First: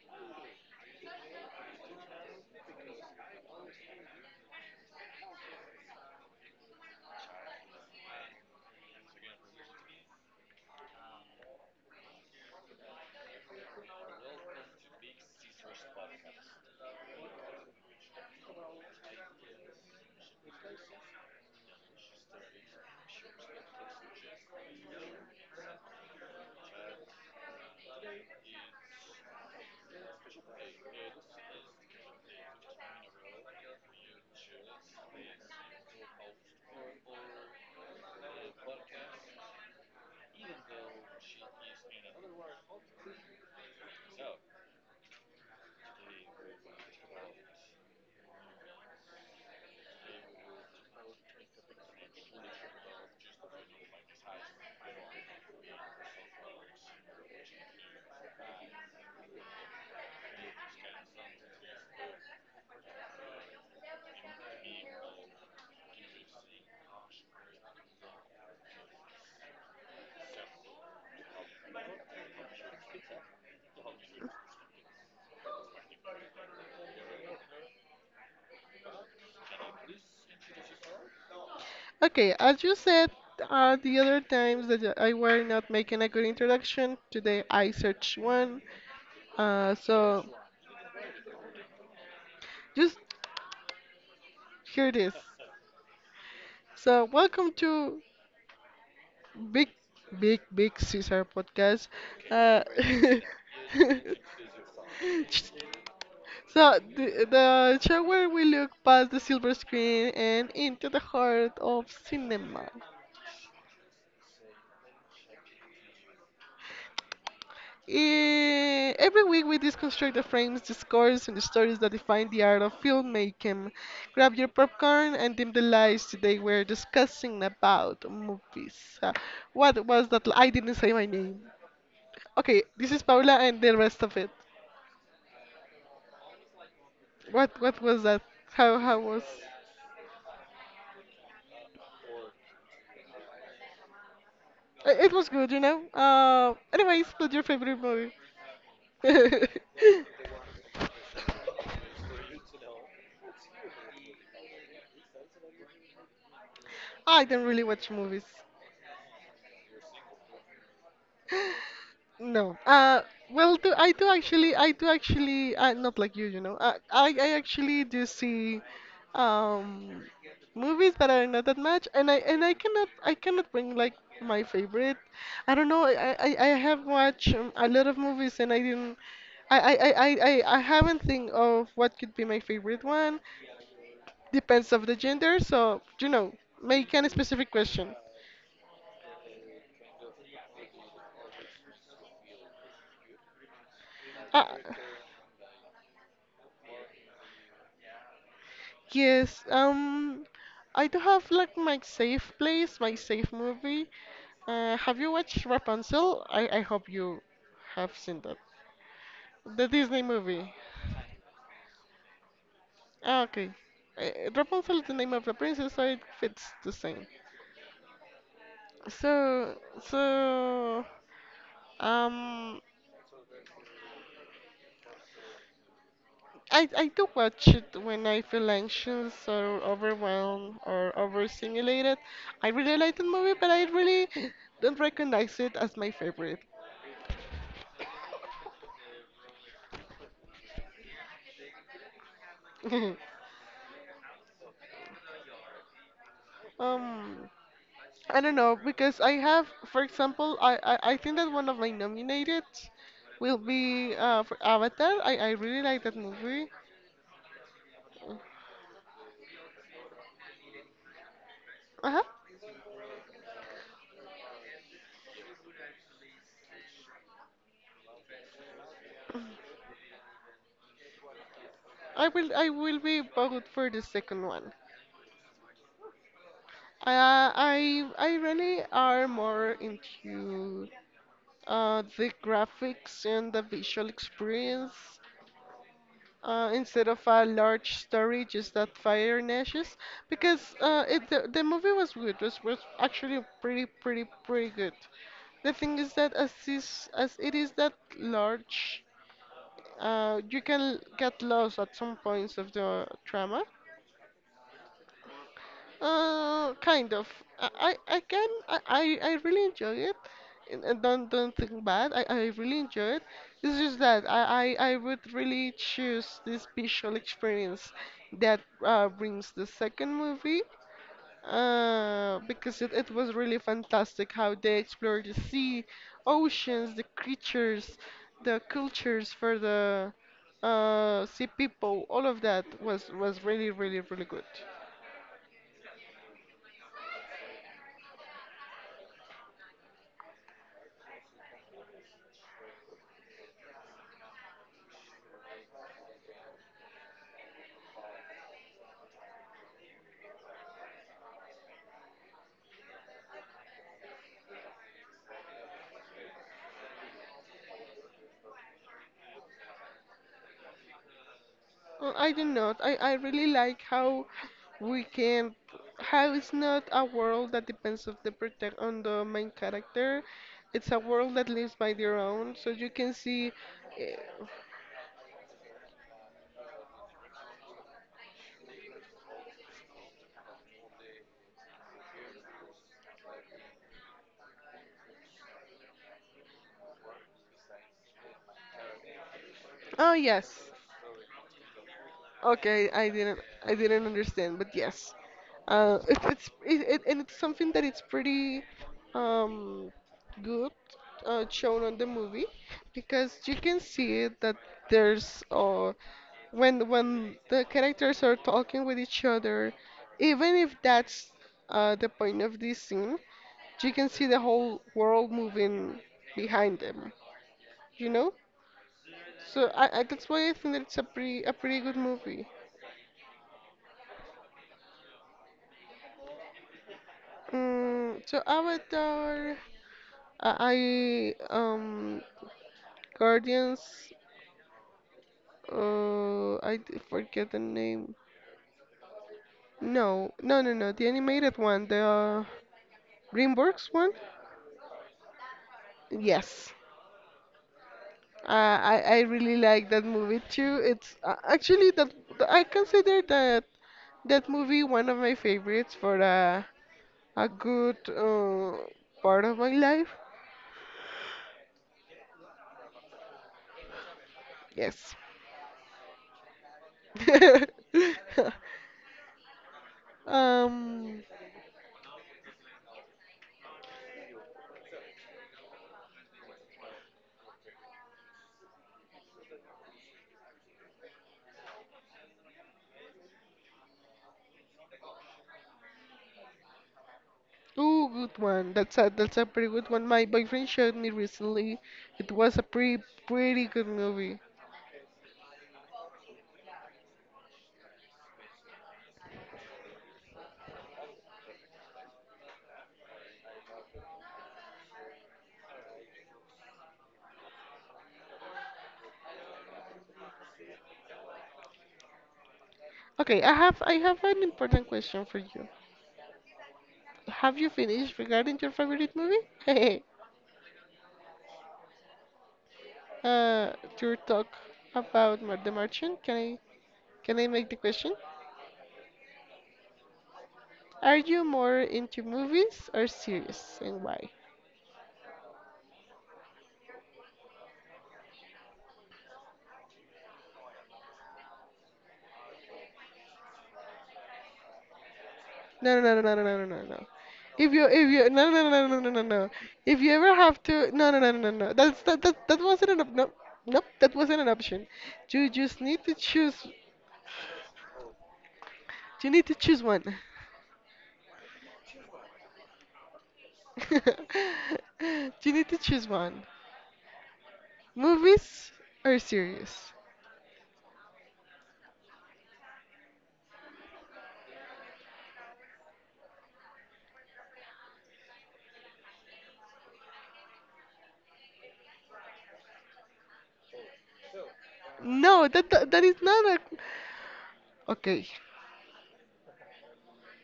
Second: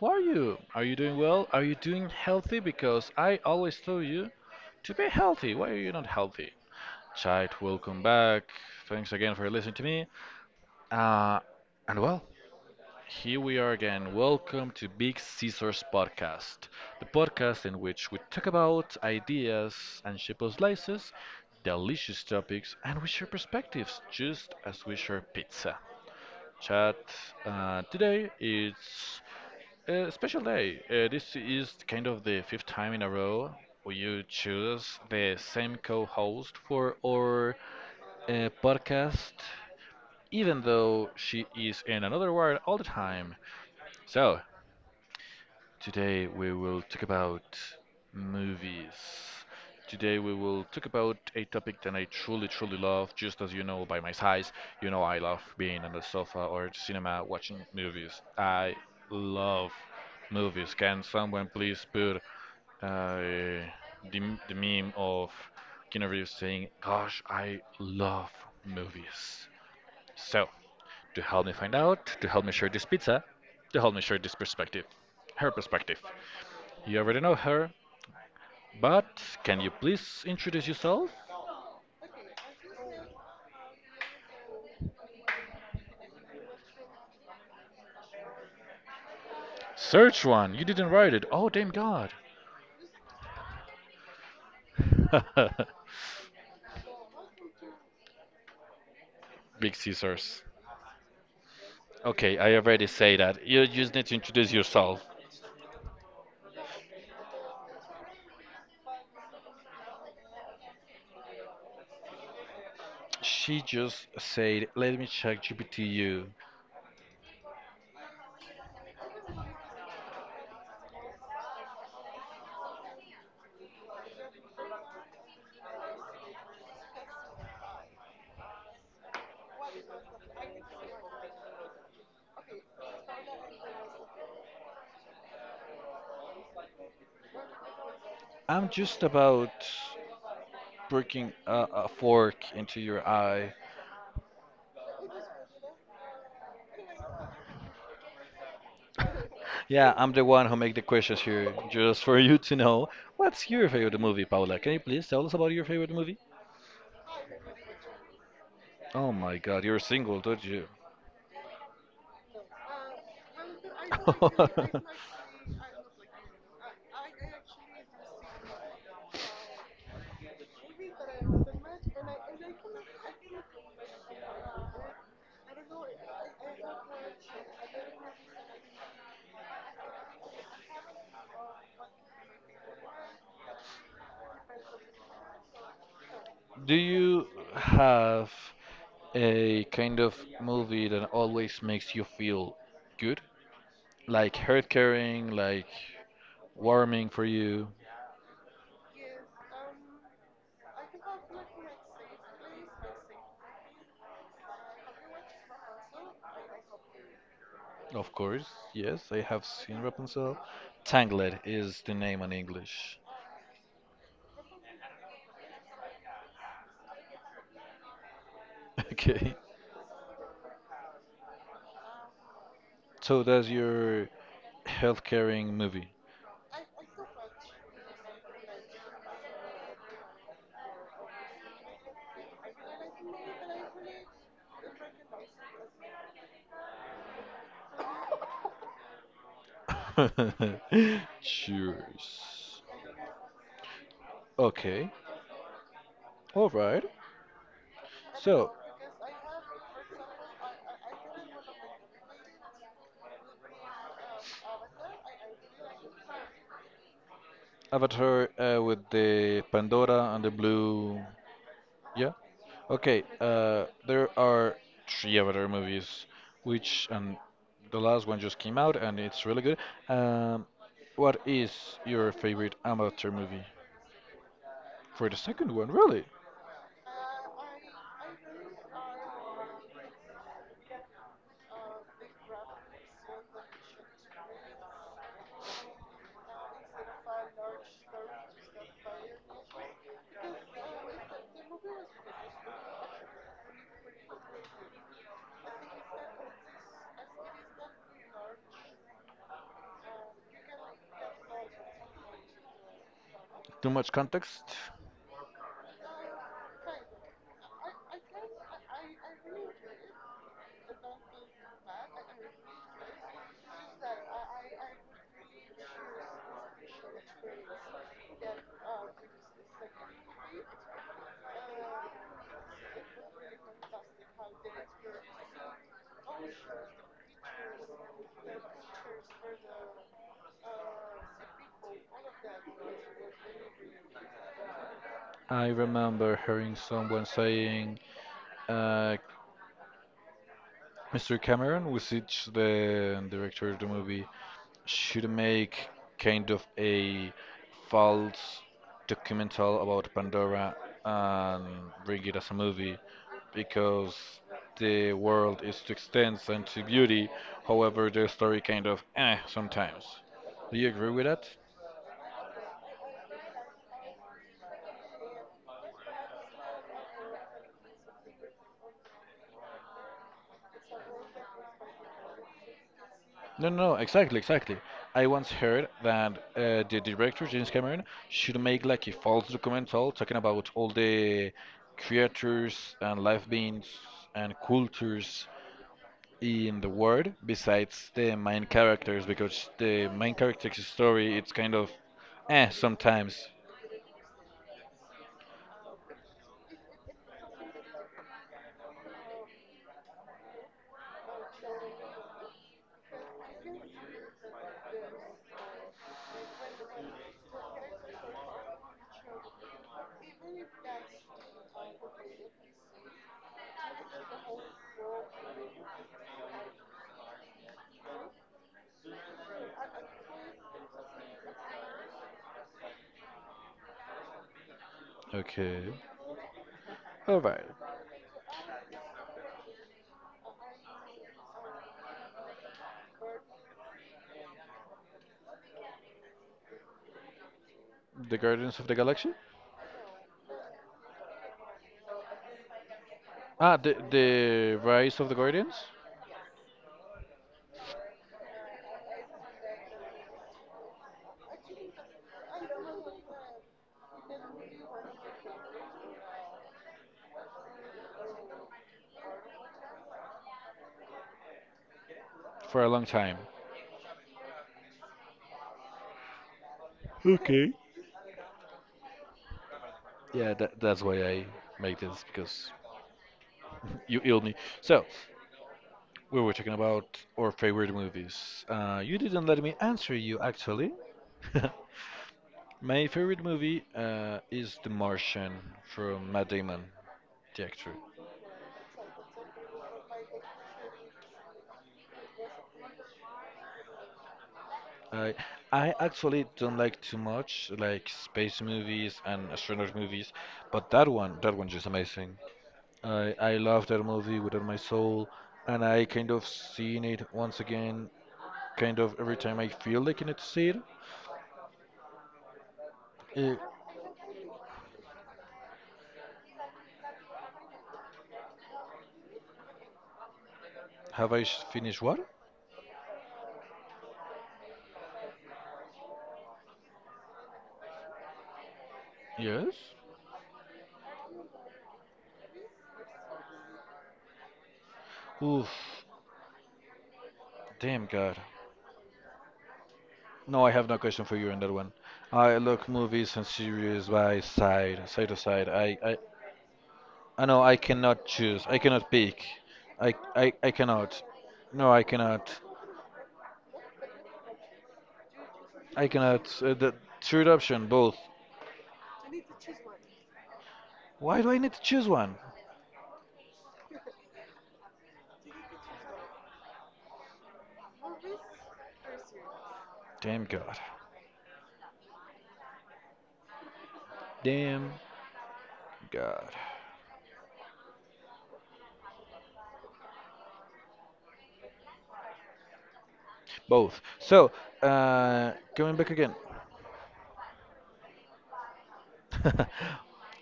How are you? Are you doing well? Are you doing healthy? Because I always tell you to be healthy. Why are you not healthy? Chat, welcome back. Thanks again for listening to me. Uh, and well, here we are again. Welcome to Big Caesars Podcast, the podcast in which we talk about ideas and shape slices, delicious topics, and we share perspectives just as we share pizza chat. Today is a special day. This is kind of the fifth time in a row we you choose the same co-host for our podcast, even though she is in another world all the time. So today we will talk about movies. Today we will talk about a topic that I truly, truly love. Just as you know by my size, you know I love being on the sofa or cinema watching movies. I love movies. Can someone please put uh, the, the meme of Keanu Reeves saying, gosh, I love movies. So, to help me find out, to help me share this pizza, to help me share this perspective, her perspective. You already know her, but can you please introduce yourself? Okay, as you said the other times that I were not making a good introduction, today I searched one. So Search one. You didn't write it. Oh, damn God. just hear this. So welcome to Big, Big scissors. Big Caesar podcast. Okay, I Uh, already say that. You just need to introduce yourself. So the show where we look past the silver screen and into the heart of cinema. She just said, "Let me check GPTU. Every week we deconstruct the frames, the scores, and the stories that define the art of filmmaking. Grab your popcorn and dim the lights. Today we're discussing about movies. What was that? I didn't say my name. Okay, this is Paula and the rest of it. What was that? I'm How just was? about breaking a fork into your eye." It was good, you know. Anyways, what's your favorite movie? Yeah, I'm the one who make the questions here, just for you to know. What's your favorite movie, Paula? Can you please tell us about your favorite movie? I don't really watch movies. Oh my God, you're single, don't you? No. Well, I do actually. I do actually. Not like you know. I actually do see, um, movies, but I not that much. And I cannot. I cannot bring like my favorite. I don't know. I have watched a lot of movies, and I didn't. I, I, I, I, I haven't think of what could be my favorite one. Depends of the gender, so you know, Do make any you specific question. have a kind of movie that always makes you feel good? Like Ah. heart caring, like warming for you? Yes, I do have like my safe place, my safe movie. Have you watched Rapunzel? I hope you have Of seen that. course, yes, I have The seen Disney Rapunzel. movie. Tangled is the name in English. Ah, okay. Rapunzel is the name of the princess, so it fits the same. Okay. So, so, um, So that's your health caring movie. I do watch it when I feel anxious or overwhelmed or overstimulated. I really like the movie, but I really don't recognize it as my favorite. Cheers. Okay. All right. Um, I don't So, know because I have, for example, I think that one of my nominated will be for Avatar. I really like that movie. Avatar with the Pandora and the blue. Uh-huh. Yeah. Okay. There are three Avatar movies, which and the last one just came out, and it's really good. Um, what is your I favorite will be Avatar movie? vote for the second one. For the second one, really? I really are more into the graphics and the visual experience. Instead of a large story, just that fire and ashes. Because the movie was good. It was actually pretty good. The thing is that as it is that large, you can get lost at some points of the drama. Too much context. Kind of. I can. I really enjoy it. And don't think bad. I really enjoy it. It's just that I would really choose this visual experience that brings the second movie. Because it was really fantastic how they explored the sea, oceans, the creatures, the cultures for the sea people. All of that was really really really good. I remember hearing someone saying, uh, "Mr. Cameron, was it the director of the movie, should make kind of a false documental about Pandora and bring it as a movie because the world is too extensive and too beauty. However, the story kind of eh sometimes. Do you agree with that? I do not. I really like how we can how it's not a world that depends of the protect on the main character. It's a world that lives by their own. So you can see. No, no, no, eh, exactly, exactly. I once heard that the director James Cameron should make like a false documental talking about all the creatures and life beings and cultures in the world besides the main characters because the Oh main yes. character's story it's kind of eh Okay, sometimes. I didn't understand, but yes. It, it's it, it, And it's something that it's pretty um good shown on the movie because you can see it that there's when the characters are talking with each other, even if that's the point of this scene, you can see the whole world moving behind them. You know, so I that's why I think that it's a pretty good movie. Okay. All right. So Avatar, I I, um Guardians. Forget the name. The Guardians of the Galaxy? No, No. The animated one, the Ah, DreamWorks one. the Rise of the Guardians Yes. I really like that movie too. It's actually that I consider that movie one of my favorites for a good part of my life. for a long time. Yes. Okay. Yeah, that's Um. why I make this because you illed me. So, we were talking about our favorite movies. You didn't let me answer you actually. My favorite movie is The Martian from Matt Damon. Yeah, true. Ooh, good one. That's a pretty good one. My boyfriend showed me recently. It was a pretty pretty good movie. I I actually don't like too much like space movies and astronaut movies, but that one, that one's just amazing. I love that movie with all my soul, and I kind of seen it once again, kind of every time I feel like I need to see it. Okay, Uh, I have an important question for you. Have you finished regarding your favorite movie? have I s- finished what? uh, your talk about The Merchant, can I make the question? Yes. Are you more into movies or series, and why? Oof, damn God. No, I have no question for you on that one. I look movies and series by side, side to side. No, I, no, I, no, no, no, no, no, no, no. I know I If cannot you, No, choose. no, I no, no, no, no, cannot no, pick. no. If you I ever I, have I to, no, no, cannot. no, no, no, no. No, That's I that that cannot. That wasn't an no, nope. That wasn't an option. You just need I to cannot. choose. The third option, both. You need to choose one. Why do I need to choose one? You need to choose one. Movies or series? Damn God. Damn God. Both. So, No, coming that back is again. not a. Okay.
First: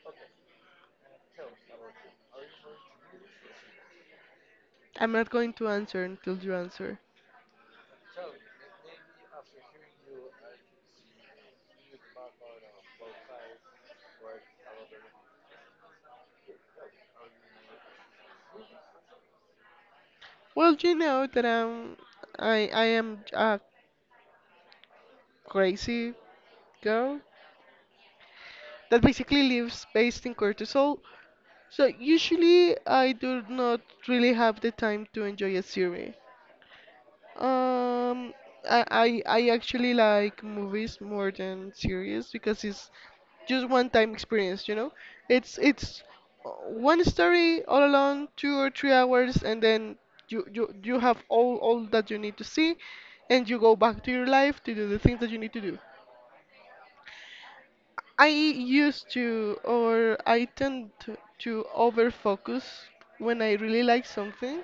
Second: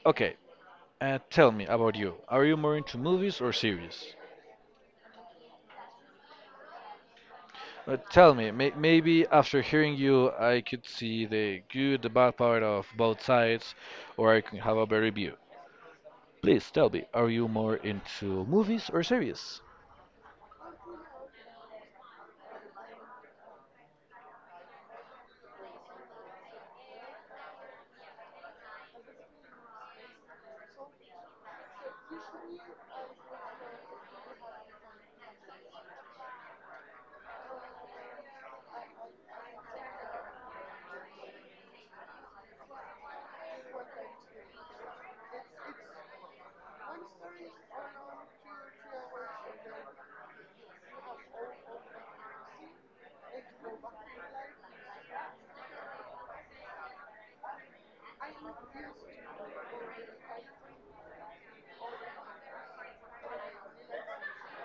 Okay, tell me about you. Are you more into movies or series? I'm not going to answer until you answer. Tell me, maybe after hearing you, I could see the good, the bad part of both sides, or I can have a better view. Please tell me, are you more into movies or series? Well, you know that I am a crazy girl that basically lives based in cortisol. So usually I do not really have the time to enjoy a series. Um I actually like movies more than series because it's just one time experience you know it's one story all along 2 or 3 hours and then you have all that you need to see and you go back to your life to do the things that you need to do. I used to or I tend to over focus when I really like something,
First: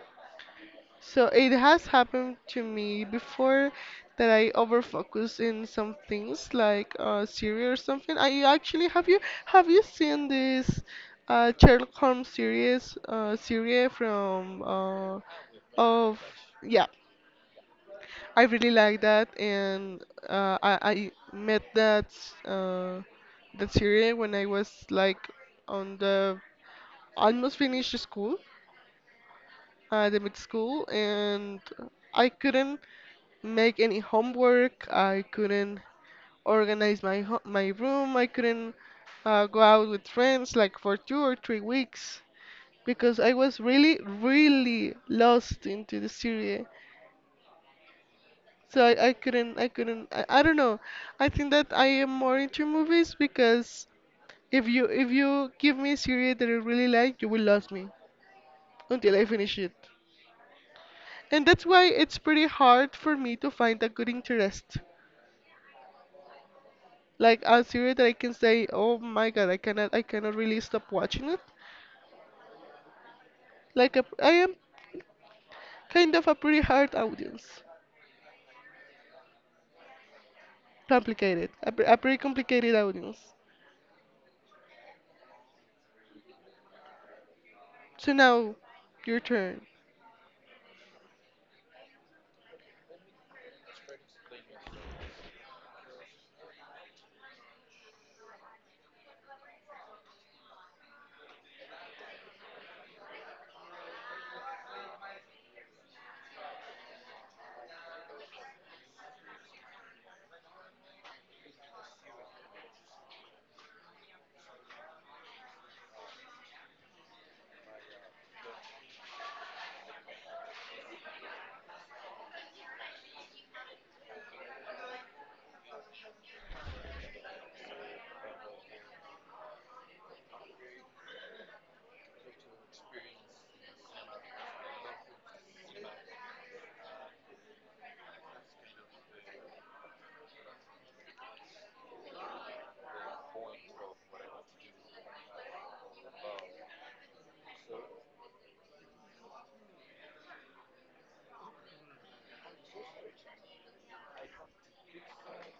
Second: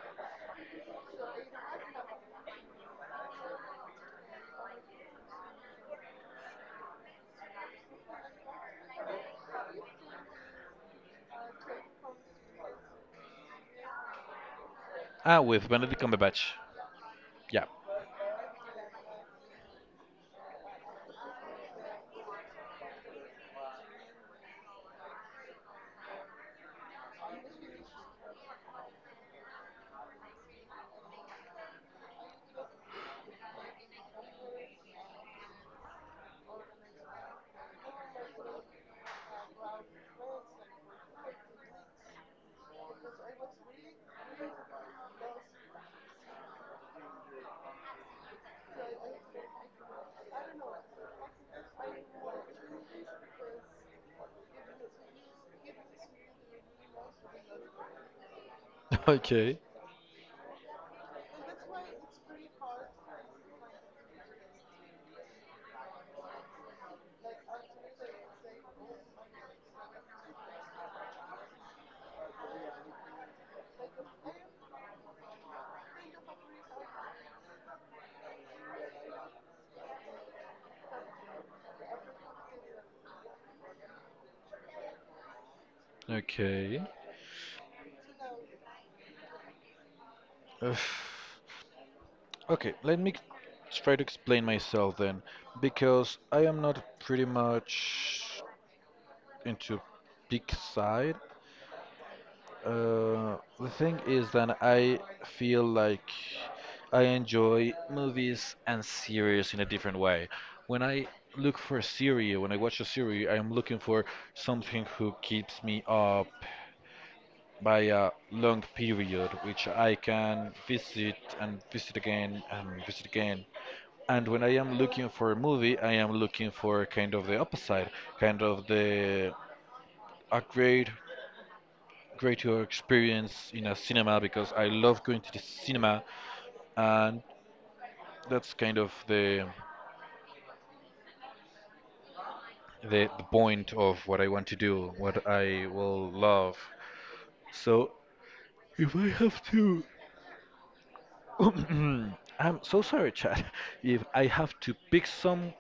so it has happened to me before that I overfocus in some things like series or something. I actually have you seen this Sherlock Holmes series from Ah, with Benedict of Cumberbatch. yeah. Yeah. I really like that and I met uh that series when I was like on the almost finished school the mid school and I couldn't make any homework. I couldn't organize my my room. I couldn't go out with friends like for 2 or 3 weeks because I was really, really lost into the series. So I couldn't, I don't know. I think that I am more into movies because if you give me a series that I really like, you will lose me until I finish Okay. it. And that's why it's pretty hard for me to find a good interest. Like a series that I can say, oh my god, I cannot really stop watching it. Like a, I am kind of a pretty hard audience, complicated, a pretty complicated audience. Okay. So now, your turn. Ugh. Okay, let me try to explain myself then, because I am not pretty much into big side. The thing is that I feel like I enjoy movies and series in a different way. When I look for a series, when I watch a series, I'm looking for something who keeps me up by a long period, which I can visit and visit again and visit again. And when I am looking for a movie, I am looking for kind of the opposite, kind of the a great greater experience in a cinema because I love going to the cinema, and that's kind of the point of what I want to do, what I will love. So if I have to, I'm so sorry, Chad. If I have to pick some,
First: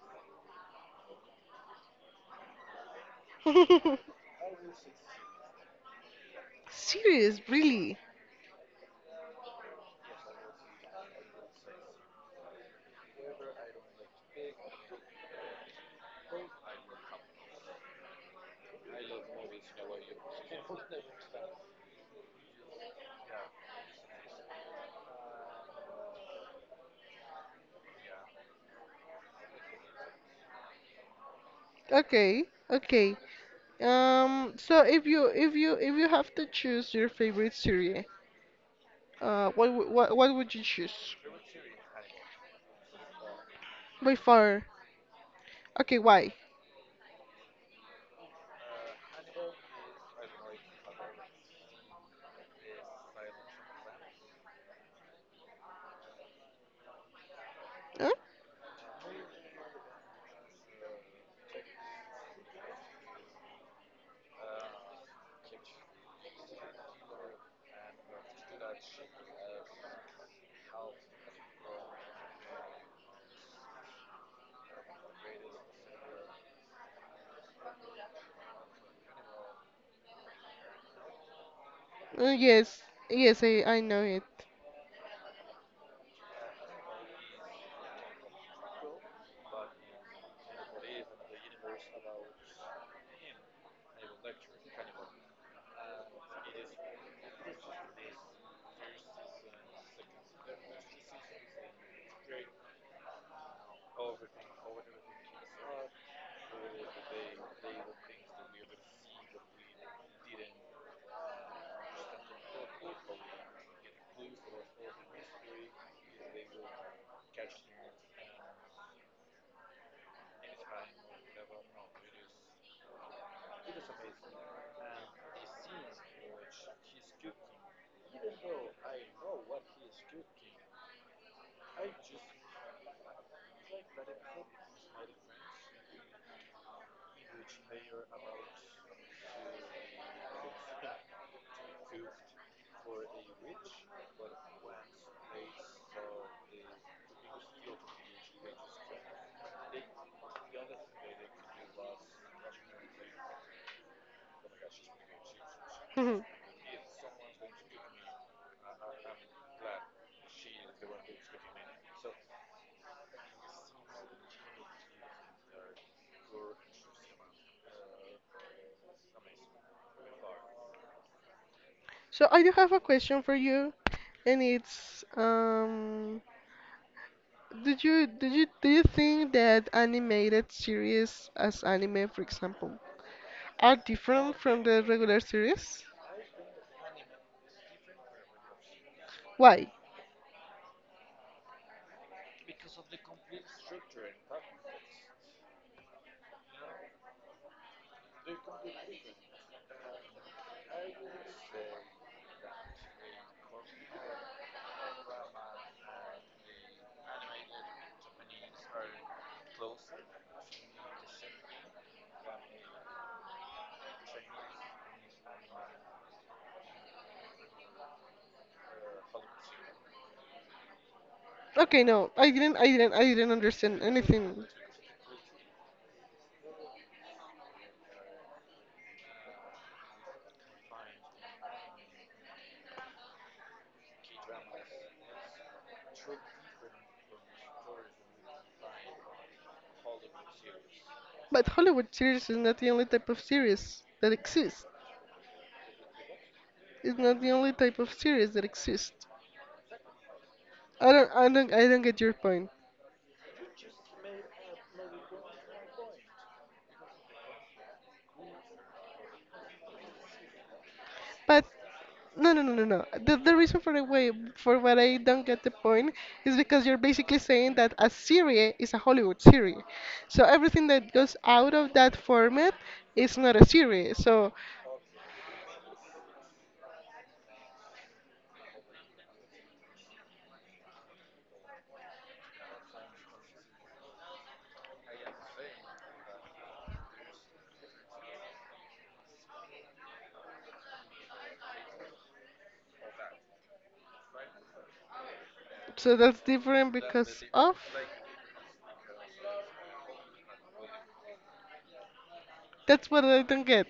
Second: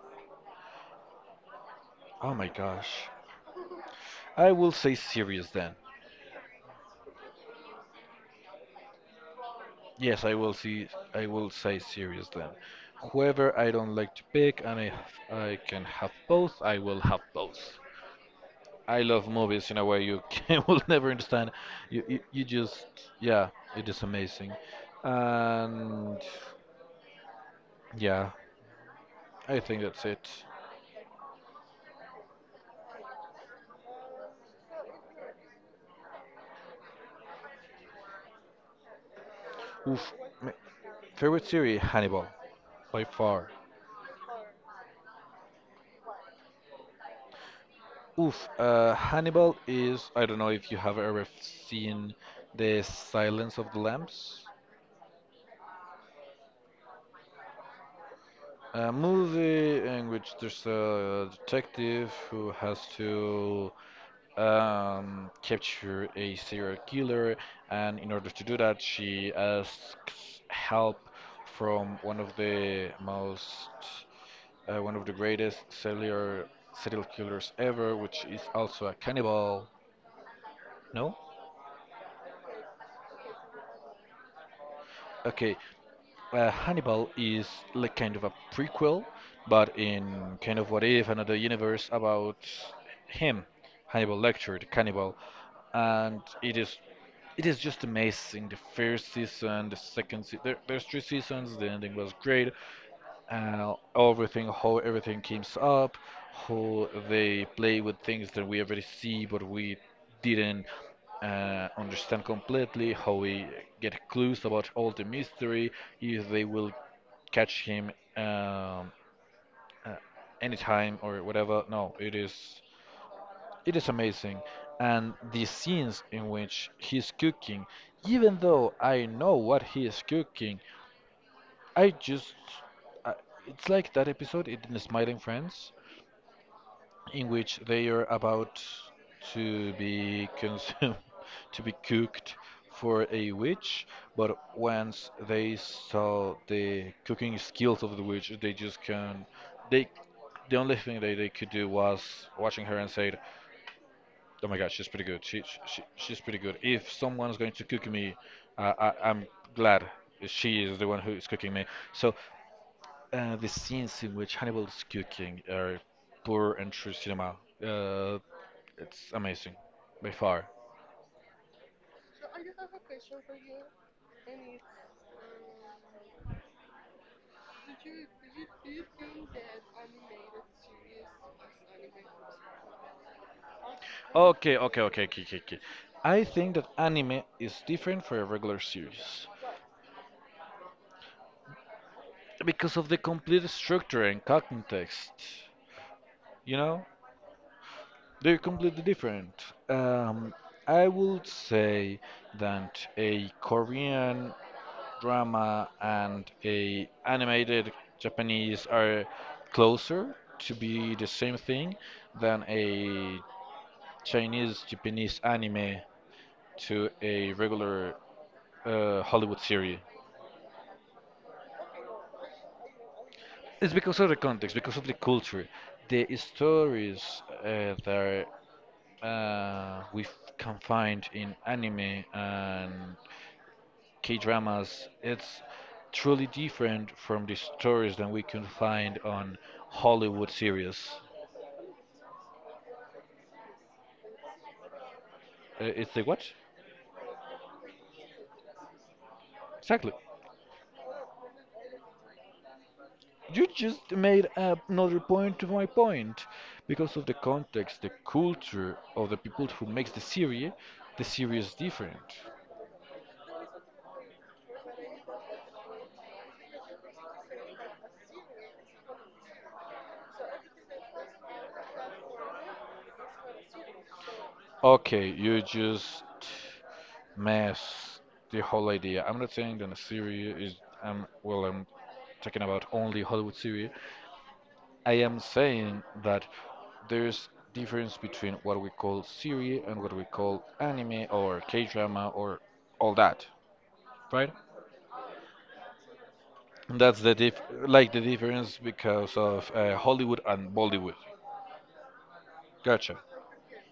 oh my gosh, I will say serious then. Serious, really? Yes, I will see. I will say serious then. Whoever I don't like to pick, and if I can have both, I will have both. I love movies in a way you can, will never understand. You just yeah, it is amazing, and yeah, I think that's it. Okay, okay. So if you have to choose your favorite series, Oof, what would my you choose? favorite series Hannibal by far. By far. Okay, why? Oof, Hannibal is I don't know if you have ever seen the Silence of the Lambs, Huh? a movie in which there's a detective who has to capture a serial killer, and in order to do that, she asks help from one of the most, one of the greatest serial killers ever, which is also a cannibal. No? Yes, yes, I know it. Okay, Hannibal is like kind of a prequel, but in kind of what if another universe about him, Hannibal Lecter, the cannibal, and it is just amazing. The first season, the second se- there's three seasons. The ending was great, everything, how everything comes up, how they play with things that we already see but we didn't understand completely, how we get clues about all the mystery, if they will catch him, um, uh, anytime or whatever. No, it is amazing. And the scenes in which he's cooking, even though I know what he is cooking, I just, I, it's like that episode in Smiling Friends, in which they are about to be consumed, to be cooked for a witch, but once they saw the cooking skills of the witch, they just can, they, the only thing that they could do was watching her and said, "Oh my God, she's pretty good. She's pretty good. If someone's going to cook me, I'm glad she is the one who is cooking me." So the scenes in which Hannibal is cooking are pure and true cinema. Uh, it's amazing, by far. So I do have a question for you, and it's did you do you think that animated series as anime, for example, are different Okay, from okay, the okay, regular okay, okay, okay. series? I think that anime is different for a regular series Why? because of the complete structure and context. You know, they're completely different. Um, I would say that a Korean drama and a animated Japanese are closer to be the same thing than a Chinese Japanese anime to a regular Hollywood series. Okay, no, I didn't It's understand because of the anything. context, because of the culture, the stories that we f- can find in anime and K dramas, it's truly different from the stories that we can find on Hollywood series. But Hollywood series is not the only type of series that exists. It's the what? It's not the only type of series that exists. Exactly. I don't get your point. You just made a- another point to my point. Because of the context, the culture of the people who makes the But series is different. No, no, no, no, no. The reason for the way for what I don't get the point is because you're basically saying that a serie is a Hollywood series. So everything that goes out of that format is not a series. So Okay, you just mess the whole idea. I'm not saying that a series is well I'm talking about only Hollywood series, I am saying that there's difference between what we call serie and what we call anime or K-drama or all that, right? That's different And that's the because dif of like the difference because of Hollywood and Bollywood. that's Gotcha. what I don't get.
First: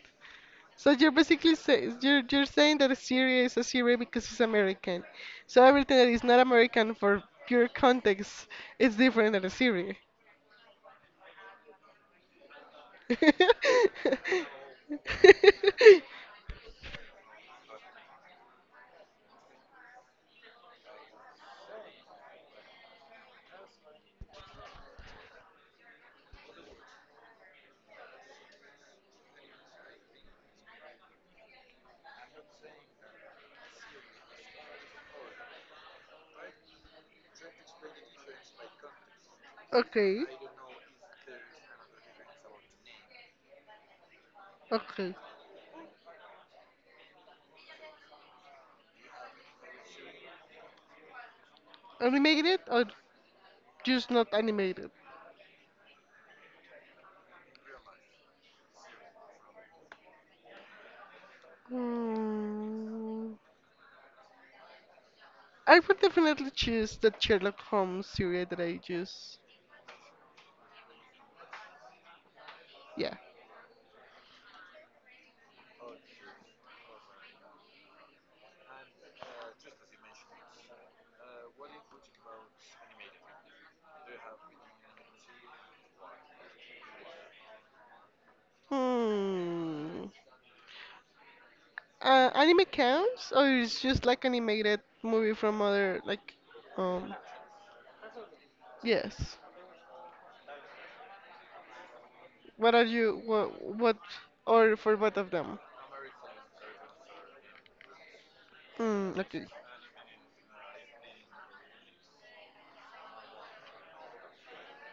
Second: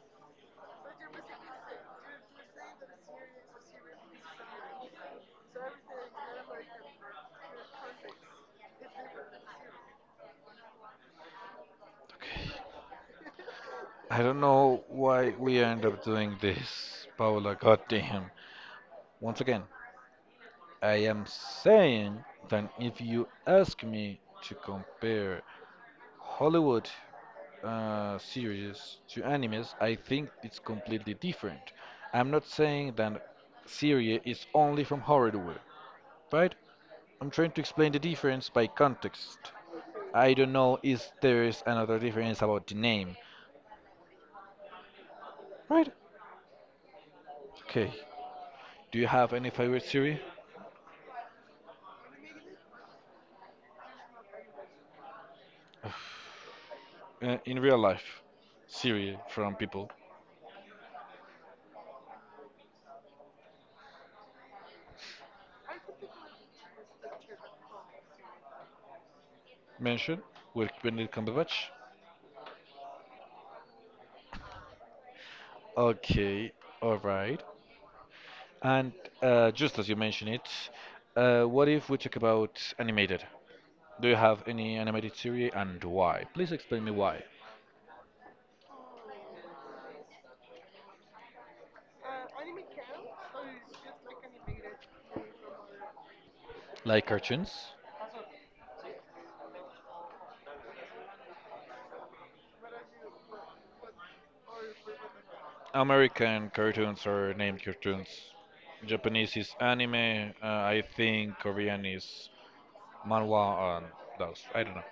So you're basically you're saying that a series is a series because it's American. So everything that is not American for pure context is different than a series. I don't know why we end up doing this, Paola. Goddamn. Once again, I am saying that if you ask me to compare Hollywood series to animes, I think it's completely different. I'm not saying that serie is only from Horrorware, right? I'm trying to explain the difference by context. Okay. I don't know if there is another difference about the name, Okay. right? Okay. Do you have any favorite series Animated or just not animated? In real life? Series from people Hmm. I would definitely choose that Sherlock Holmes series that I just. mentioned with Benedict Cumberbatch. Yeah. Okay, all right. And just as you mentioned it, what if we talk about animated? Do you have any animated series and why? Please explain me why. Hmm. Anime counts or it's just like animated movie from other like Like um cartoons? yes. What are you what or for both of them? American cartoons are named cartoons. Hmm. Japanese Okay. is anime. I think Korean is manhwa and those. I don't know.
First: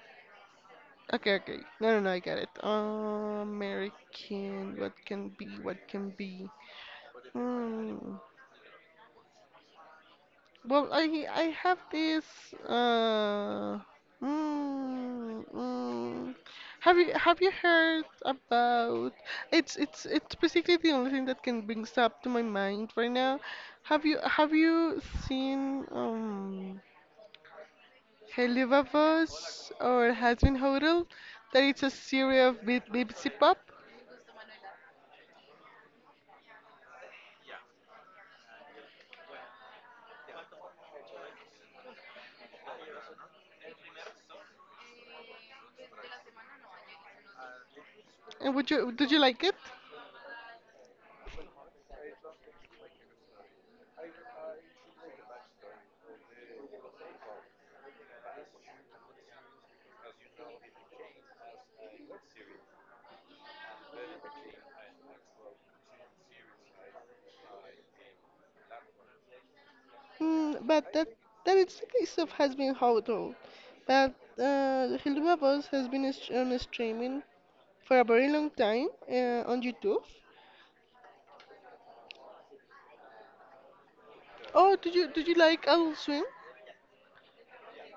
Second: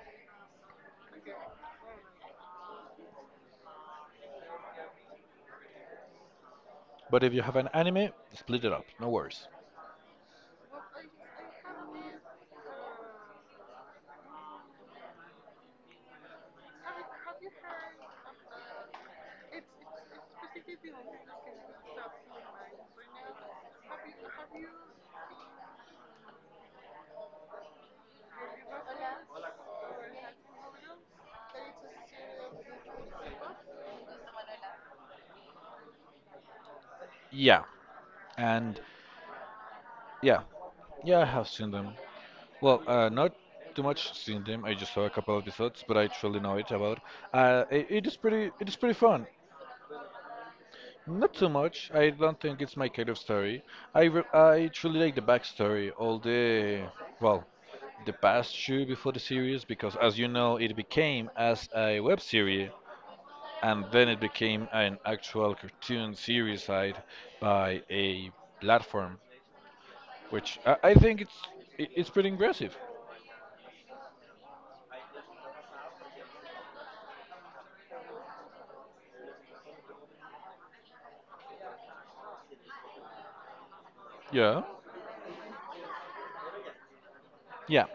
Okay. No. I got it. American. What can be? But if you have an anime, Hmm. split it up. No worries. Well, I have this. Uh, mm, mm, have you have you heard about? It's basically the only thing that can brings up to my mind right now. Have you seen Helivavos or Has Been Hodel? That it's a series of BBC Pop. Yeah. And yeah, yeah, I have seen them. Well, not too much seen them. I just saw a couple of episodes, but I truly know it about. It is pretty. And It would is you pretty did you fun. like it? Not too much. I don't think it's my kind of story. I truly like the backstory, all the, well, the past shoe before the series, because as you know, it became as a web series, and then it became an actual cartoon series side by a platform, which Mm, I, but I that think it's that it, exactly it's stuff pretty has been impressive. how told. But Hilduba Boss has been on streaming for a very long time on YouTube. Yeah, Oh, did you like Adult Swim? yeah,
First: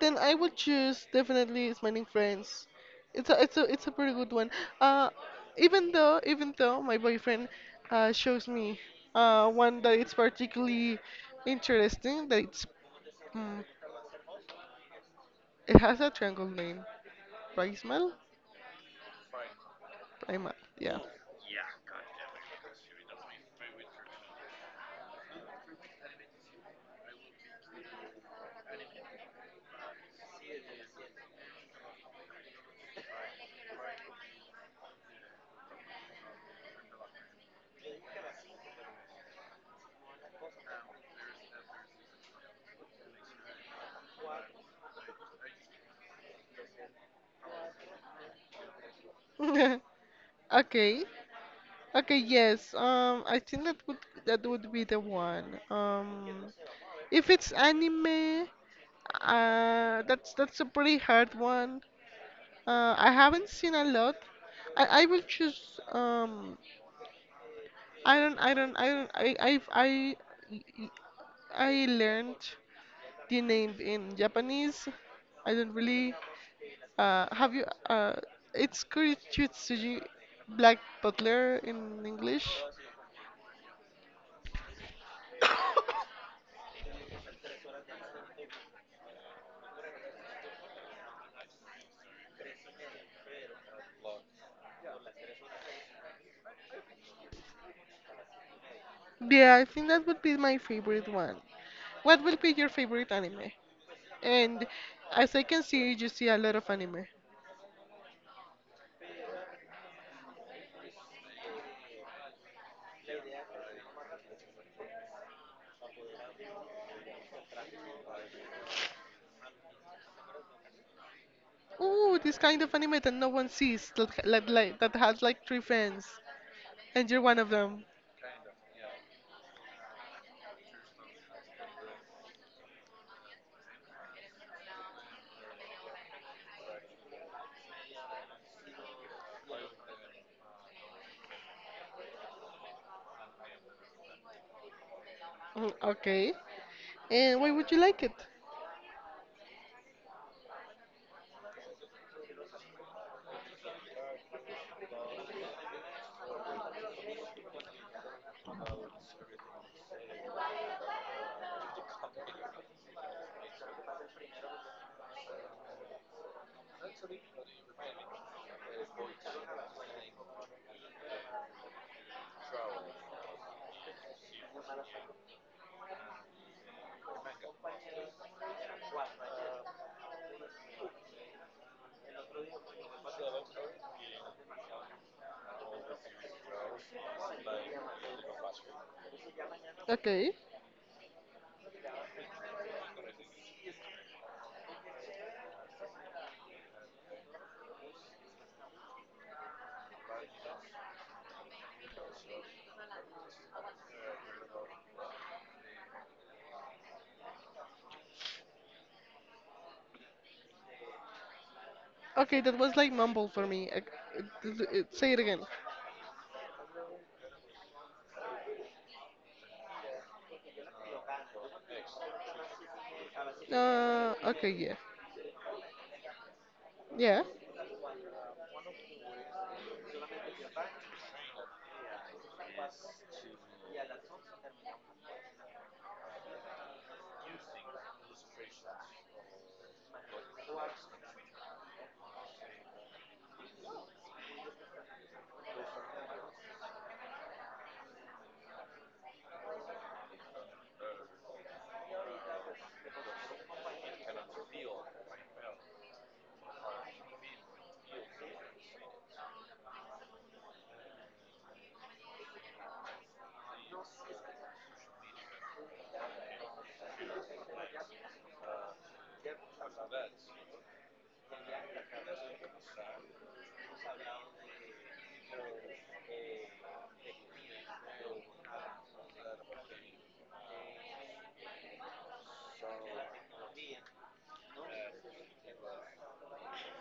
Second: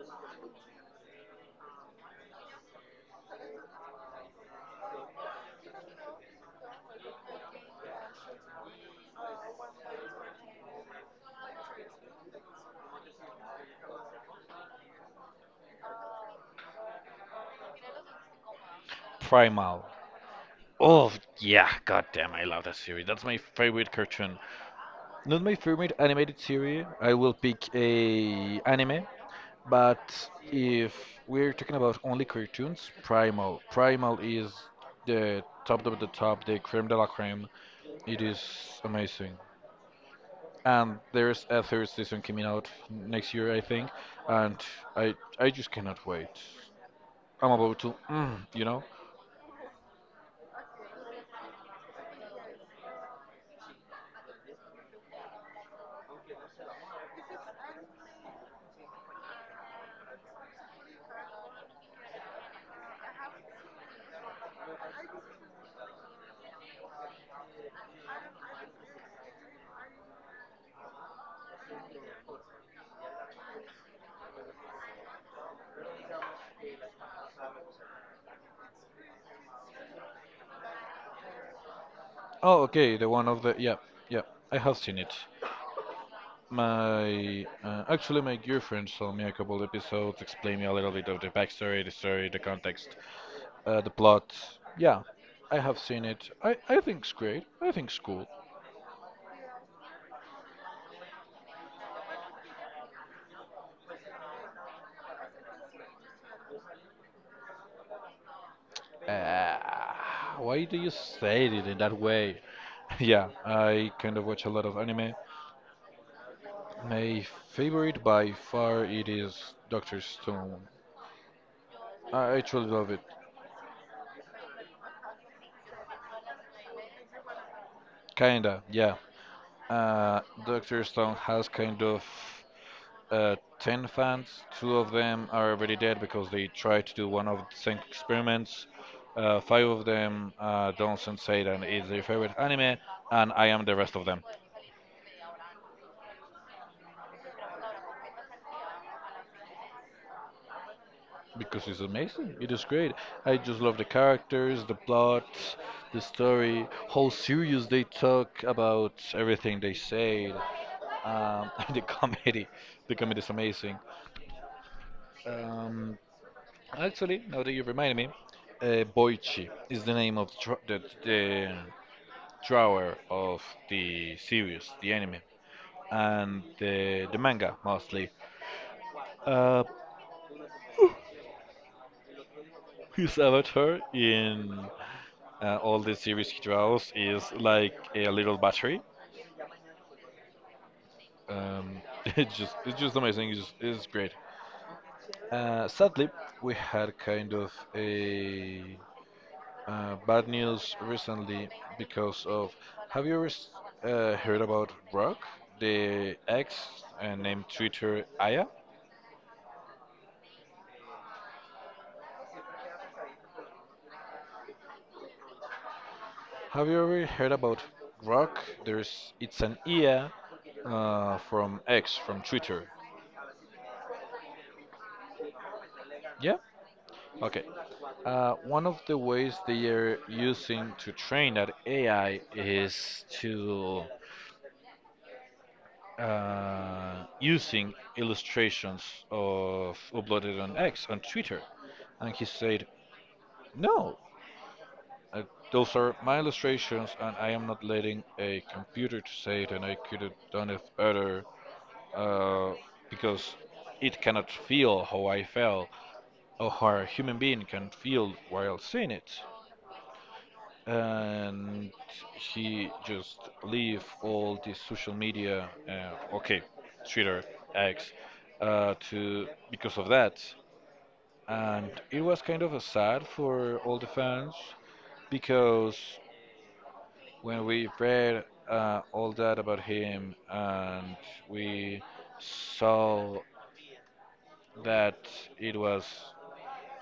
Then I would choose definitely Smiling Friends. It's a pretty good one. Uh, Even though my boyfriend shows me one that it's particularly interesting that mm, it has a triangle name. Prismal? Primal. Primal, yeah. Oh yeah, God damn! I love that series. That's my favorite cartoon. Not my favorite animated series. I will pick a anime, but if we're talking about only cartoons, Primal. Primal is the top of the top, the creme de la creme. It is amazing. And there's a third season coming out next year, I think, and I just cannot wait. I'm about to, Okay. Okay, yes. I think that would be the one. Um, if it's anime, that's a pretty hard one. I haven't seen a lot. I will choose. I don't. I don't. I don't. I I've, I learned the name in Japanese. I don't really. Have you? Uh, it's Kuritsutsuji Black Butler in English. Oh, okay, the one of the yeah, yeah. I have seen it. My actually, my girlfriend saw me a couple episodes, explained me a little bit of the backstory, the story, the context, the plot. Yeah, I have seen it. I think it's great. I think it's cool. Yeah, I think that would be my favorite one. What will be your favorite anime? And as I can see, you see a lot of anime. Uh, why do you say it in that way? Yeah, I kind of watch a lot of anime. My favorite by far it is Doctor Stone. Ooh, this I kind truly of love anime it. that no one sees, like, that has like three fans, and you're one of them. Kinda, yeah. Uh, Doctor Stone has kind of 10 fans. Two of them are already dead because they tried to do one of the same experiments. Five of them, Don Seidan is their favorite anime, and I am the rest of them Mm, okay. And why would you like it? because it's amazing. It is great. I just love the characters, the plot, the story, how serious they talk about everything they say. The comedy. The comedy is amazing. Um, actually, now that you remind me, Boichi is the name of the, the drawer of the series, the anime, and the manga mostly. Uh, his avatar in all the series he draws is like a little battery. Okay. It's just amazing. It's great. Sadly, we had kind of a bad news recently because of. Have you ever s- heard about Rock, the ex named Twitter Aya? Okay, that was like mumble for me. It- Say it again. Have you ever heard about Grok? There's it's an IA from X from Twitter. Okay, yeah. Yeah. Yeah, Okay. One of the ways they are using to train that AI is to using illustrations of uploaded on X on Twitter, and he said, "No, uh, those are my illustrations, and I am not letting a computer to say it, and I could have done it better." uh, because it cannot feel how I felt or how a human being can feel while seeing it. And he just leave all the social media, okay, Twitter, X, to because of that. And it was kind of a sad for all the fans because when we read all that about him and we saw that it was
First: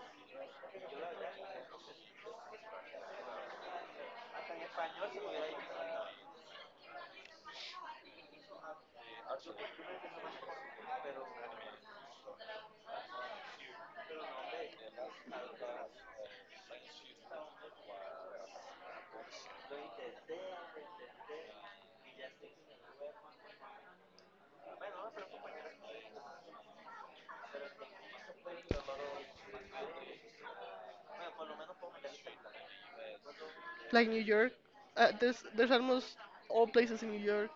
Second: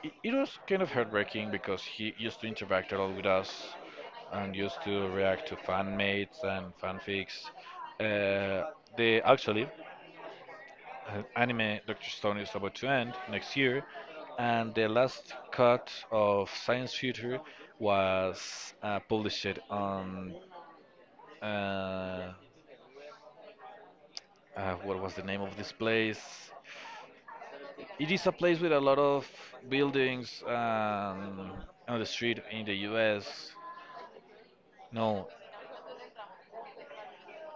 it was kind of heartbreaking because he used to interact a lot with us and used to react to fan mates and fanfics. Uh, they actually, anime Doctor Stone is about to end next year, and the last cut of Science Future was published on uh, what was the name of this place? It is a place with a lot of buildings on the street in the US. like New York. No, There's almost all places in New York,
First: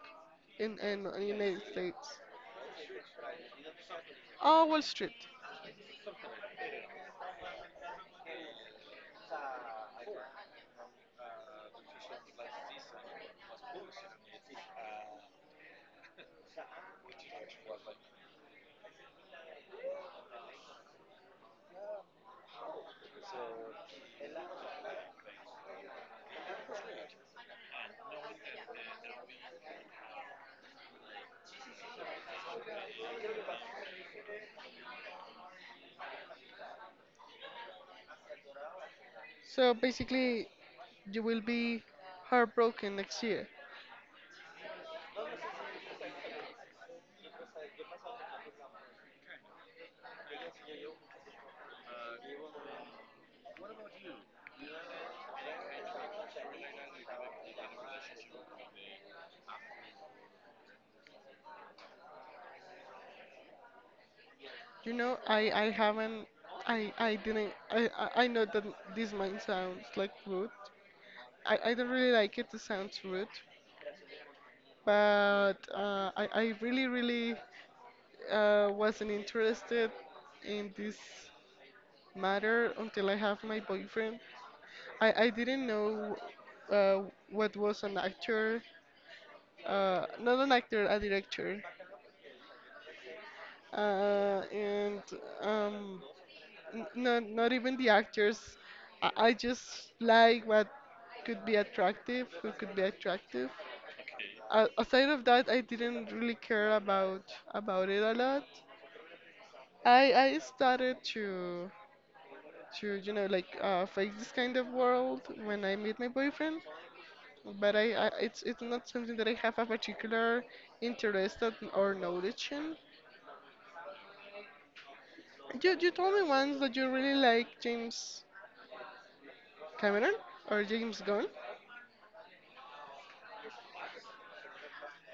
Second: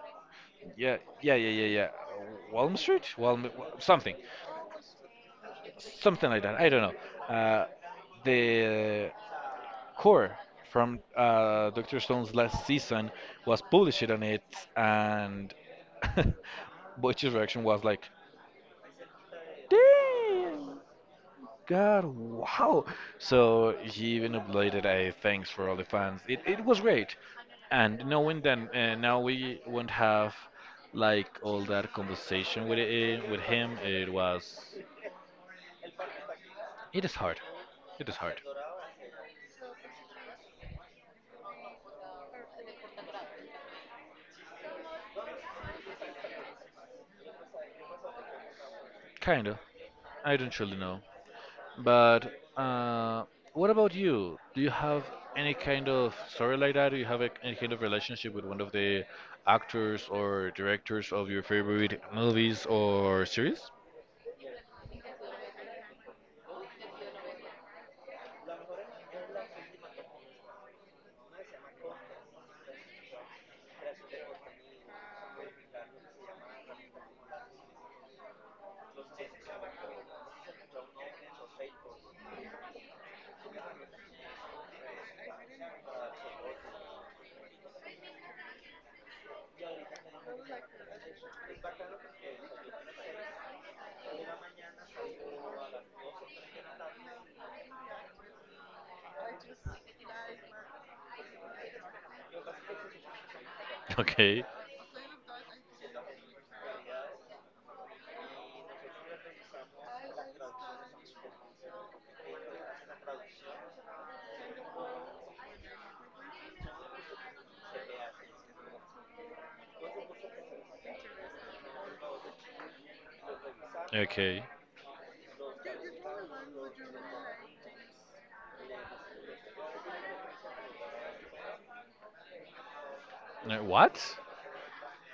yeah, in the yeah, yeah, United yeah, yeah. States. Walm Street? Walm, something, Oh, Wall Street. something like that. I don't know. The core from Doctor Stone's last season was published on it, and Butch's reaction was like, "Damn!" God, wow. So he even uploaded a thanks for all the fans. It was great. And knowing that now we won't have like all that conversation with it, with him, it was it is hard. It is hard. So basically, you will be heartbroken next year. Kinda. I don't really know. But what about you? Do you have any kind of story like that? Do you have a, any kind of relationship with one of the actors or directors of your favorite movies or series? You know, I haven't, I didn't, I know that this might sound like rude. I don't really like it. It sounds rude, but I really wasn't interested in this matter until I have my boyfriend. I didn't know uh, what was not an actor, a director. uh, and um, Not not even the actors. I just like what could be attractive, who could be attractive. Okay. Aside of that, I didn't really care about it a lot. I started to you know like face this kind of world when I meet my boyfriend, but I it's not something that I have a particular interest at, or knowledge in. Okay. You told me once that you really like James Cameron or James Gunn? What?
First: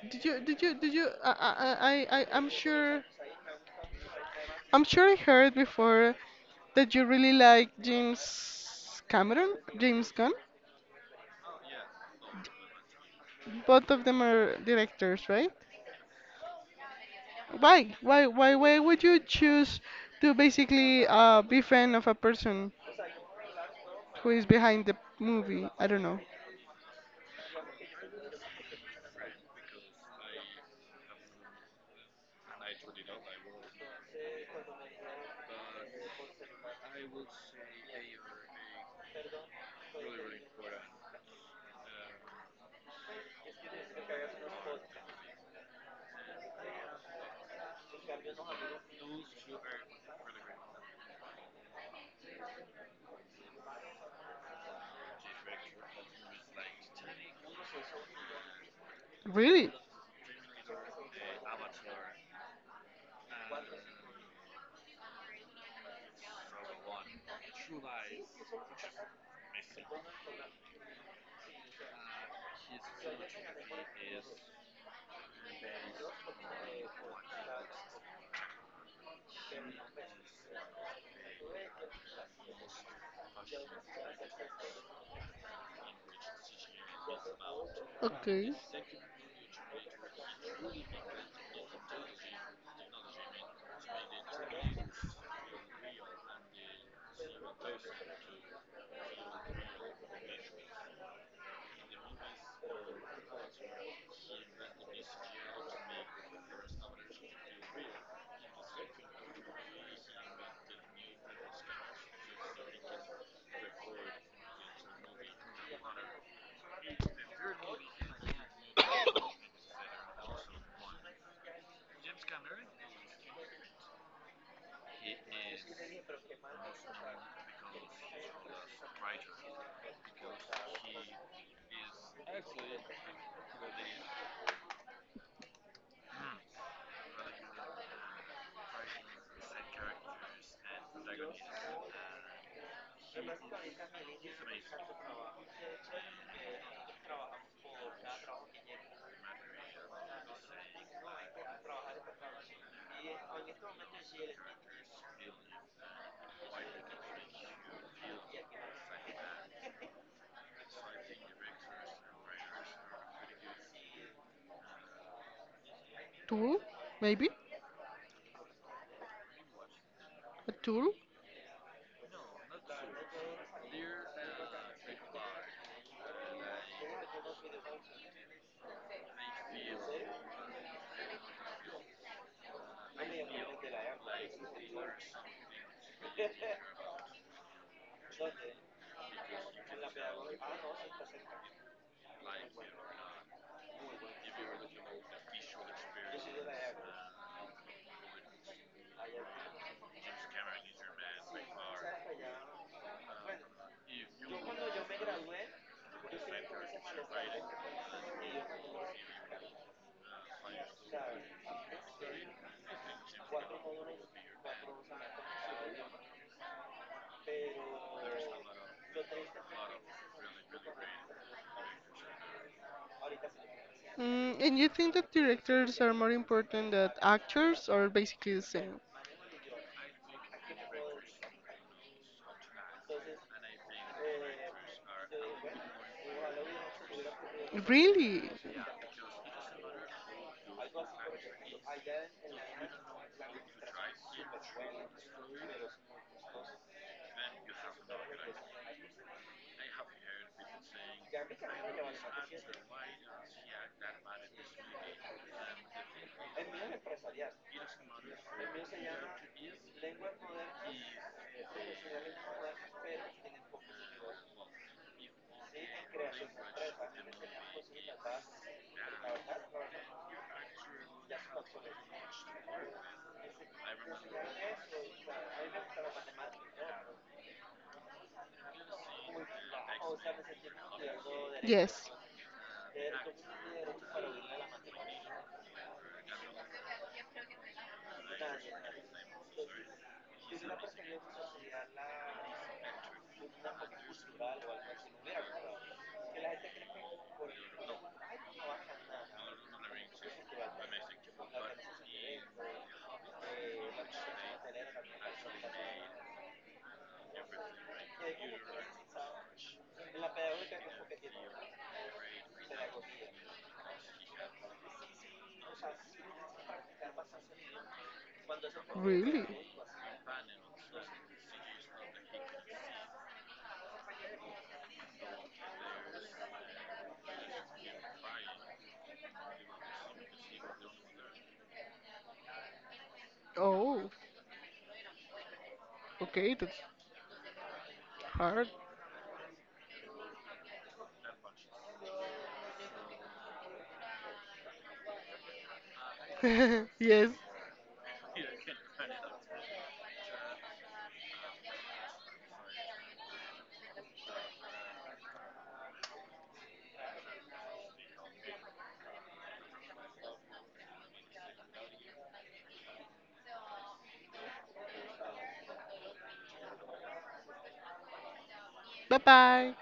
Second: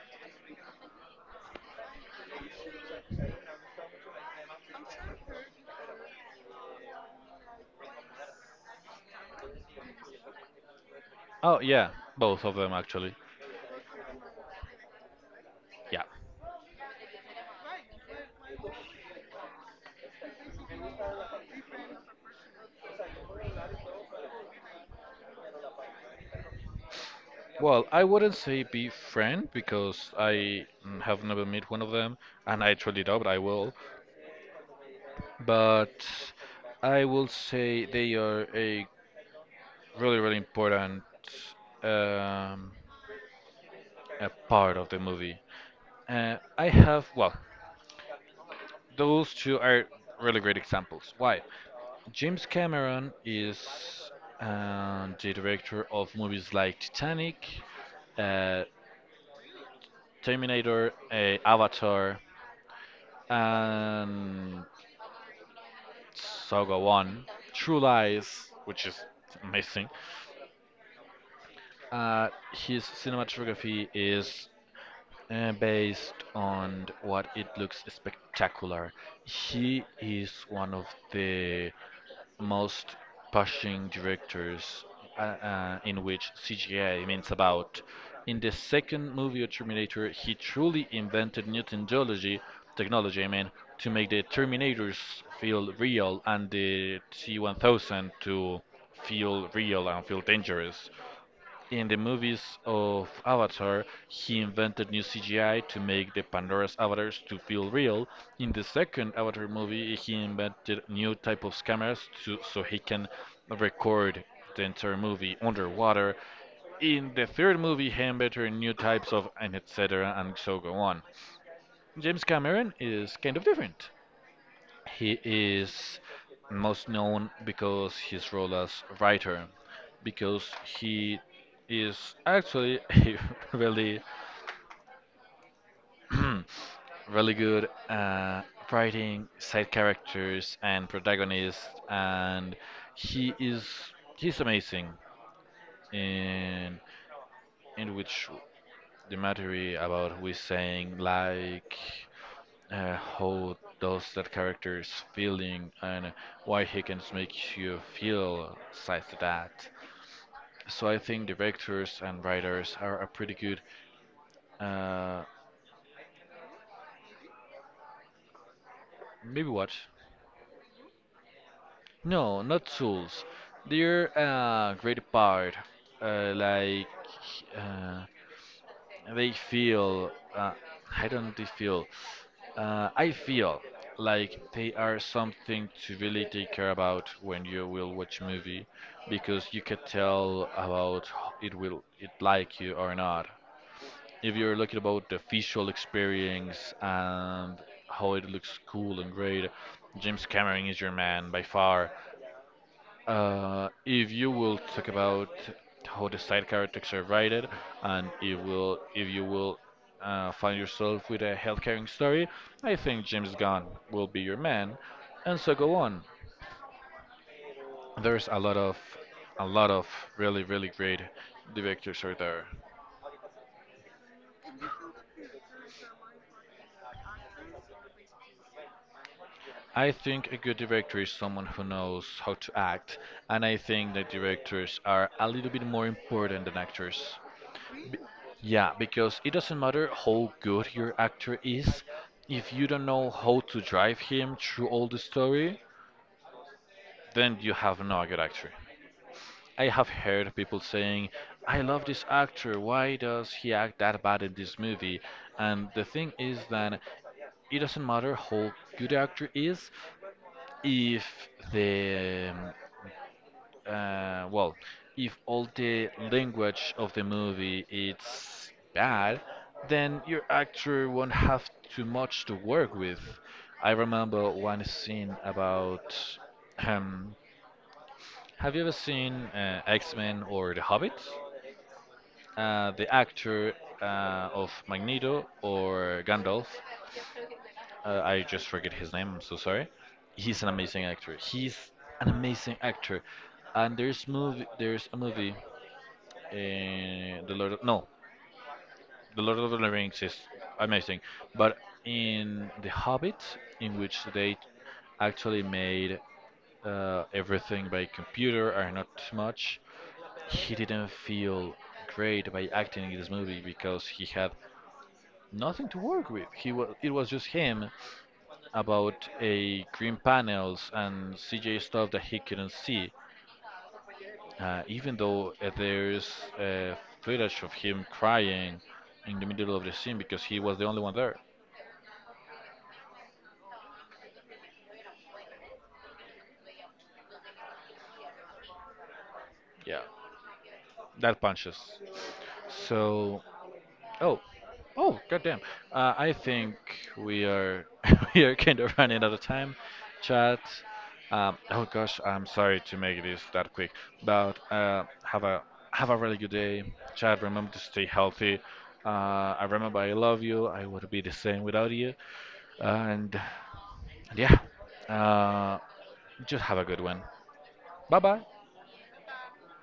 Did you did you did you I- I'm sure I heard before that you really like James Cameron, James Gunn. Oh, yeah, both of them actually. Both of them are directors, right? Yeah. Why would you choose to basically be fan of a person who is behind the movie? I don't know. Well, I wouldn't say be friend because have never met one of them, and I truly doubt I will. But I will say they are a really, really important um, a part of the movie. I have, well, those two are really great examples. Why? James Cameron is the director of movies like Titanic, uh, Really? Terminator, Avatar, and so go on. True Lies, which is amazing. His cinematography is based on what it looks spectacular. He is one of the most pushing directors in which CGI means about. In the Okay. second movie of Terminator, he truly invented new technology, technology, I mean, to make the Terminators feel real and the T-1000 to feel real and feel dangerous. In the movies of Avatar, he invented new CGI to make the Pandora's avatars to feel real. In the second Avatar movie, he invented new type of cameras to so he can record the entire movie underwater. In the third movie, he invented new types of and etc. and so go on. James Cameron is kind of different. He is most known because his role as writer, because he is actually a really, really good writing side characters and protagonists, and he is he's amazing in in which the matter about we saying like. How does that character's feeling and why he can make you feel like that. So I think directors and writers are a pretty good uh, Tool? Maybe? maybe what? A tool? No, not tools. They're a great part. Uh, like uh, they feel uh, I don't they feel. I feel like they are something to really take care about when you will watch a movie because you could tell about it will it like you or not. If you're looking about the visual experience and how it looks cool and great, James Cameron is your man by far. If you will talk about how the side characters are rated, and if will if you will find yourself with a health-caring story, I think James Gunn will be your man, and so go on. There's a lot of really really great directors out there. Mm, and you think that directors are more important than actors, or basically the same? I think a good director is someone who knows how to act, and I think that directors are a little bit more important than actors. Really? Yeah, because it doesn't matter how good your actor is, if you don't know how to drive him through all the story, then you have not a good actor. I have heard people saying, I love this actor, why does he act that bad in this movie? And the thing is that it doesn't matter how good the actor is, if the well, if all the language of the movie it's bad, then your actor won't have too much to work with. I remember one scene about um, have you ever seen X-Men or The Hobbit? Yes. The actor of Magneto or Gandalf, I just forget his name. I'm so sorry. He's an amazing actor. He's an amazing actor. And there's a movie the Lord, no, the Lord of the Rings is amazing, but in The Hobbit, in which they actually made everything by computer and not much, he didn't feel great by acting in this movie because he had nothing to work with. He was it was just him about Really? a green panels and CJ stuff that he couldn't see. Even though there's uh, footage of him crying in the middle of the scene because he was the only one there. Oh, okay, that's hard. Yeah, that punches. So, oh, oh, goddamn. I think Yes. we are we are kind of running out of time. Chat. Oh gosh, I'm sorry to make this that quick, but have a really good day, Chad. Remember to stay healthy. I remember I love you. I would be the same without you. And And yeah, uh, just have a good one. Bye bye. Bye bye.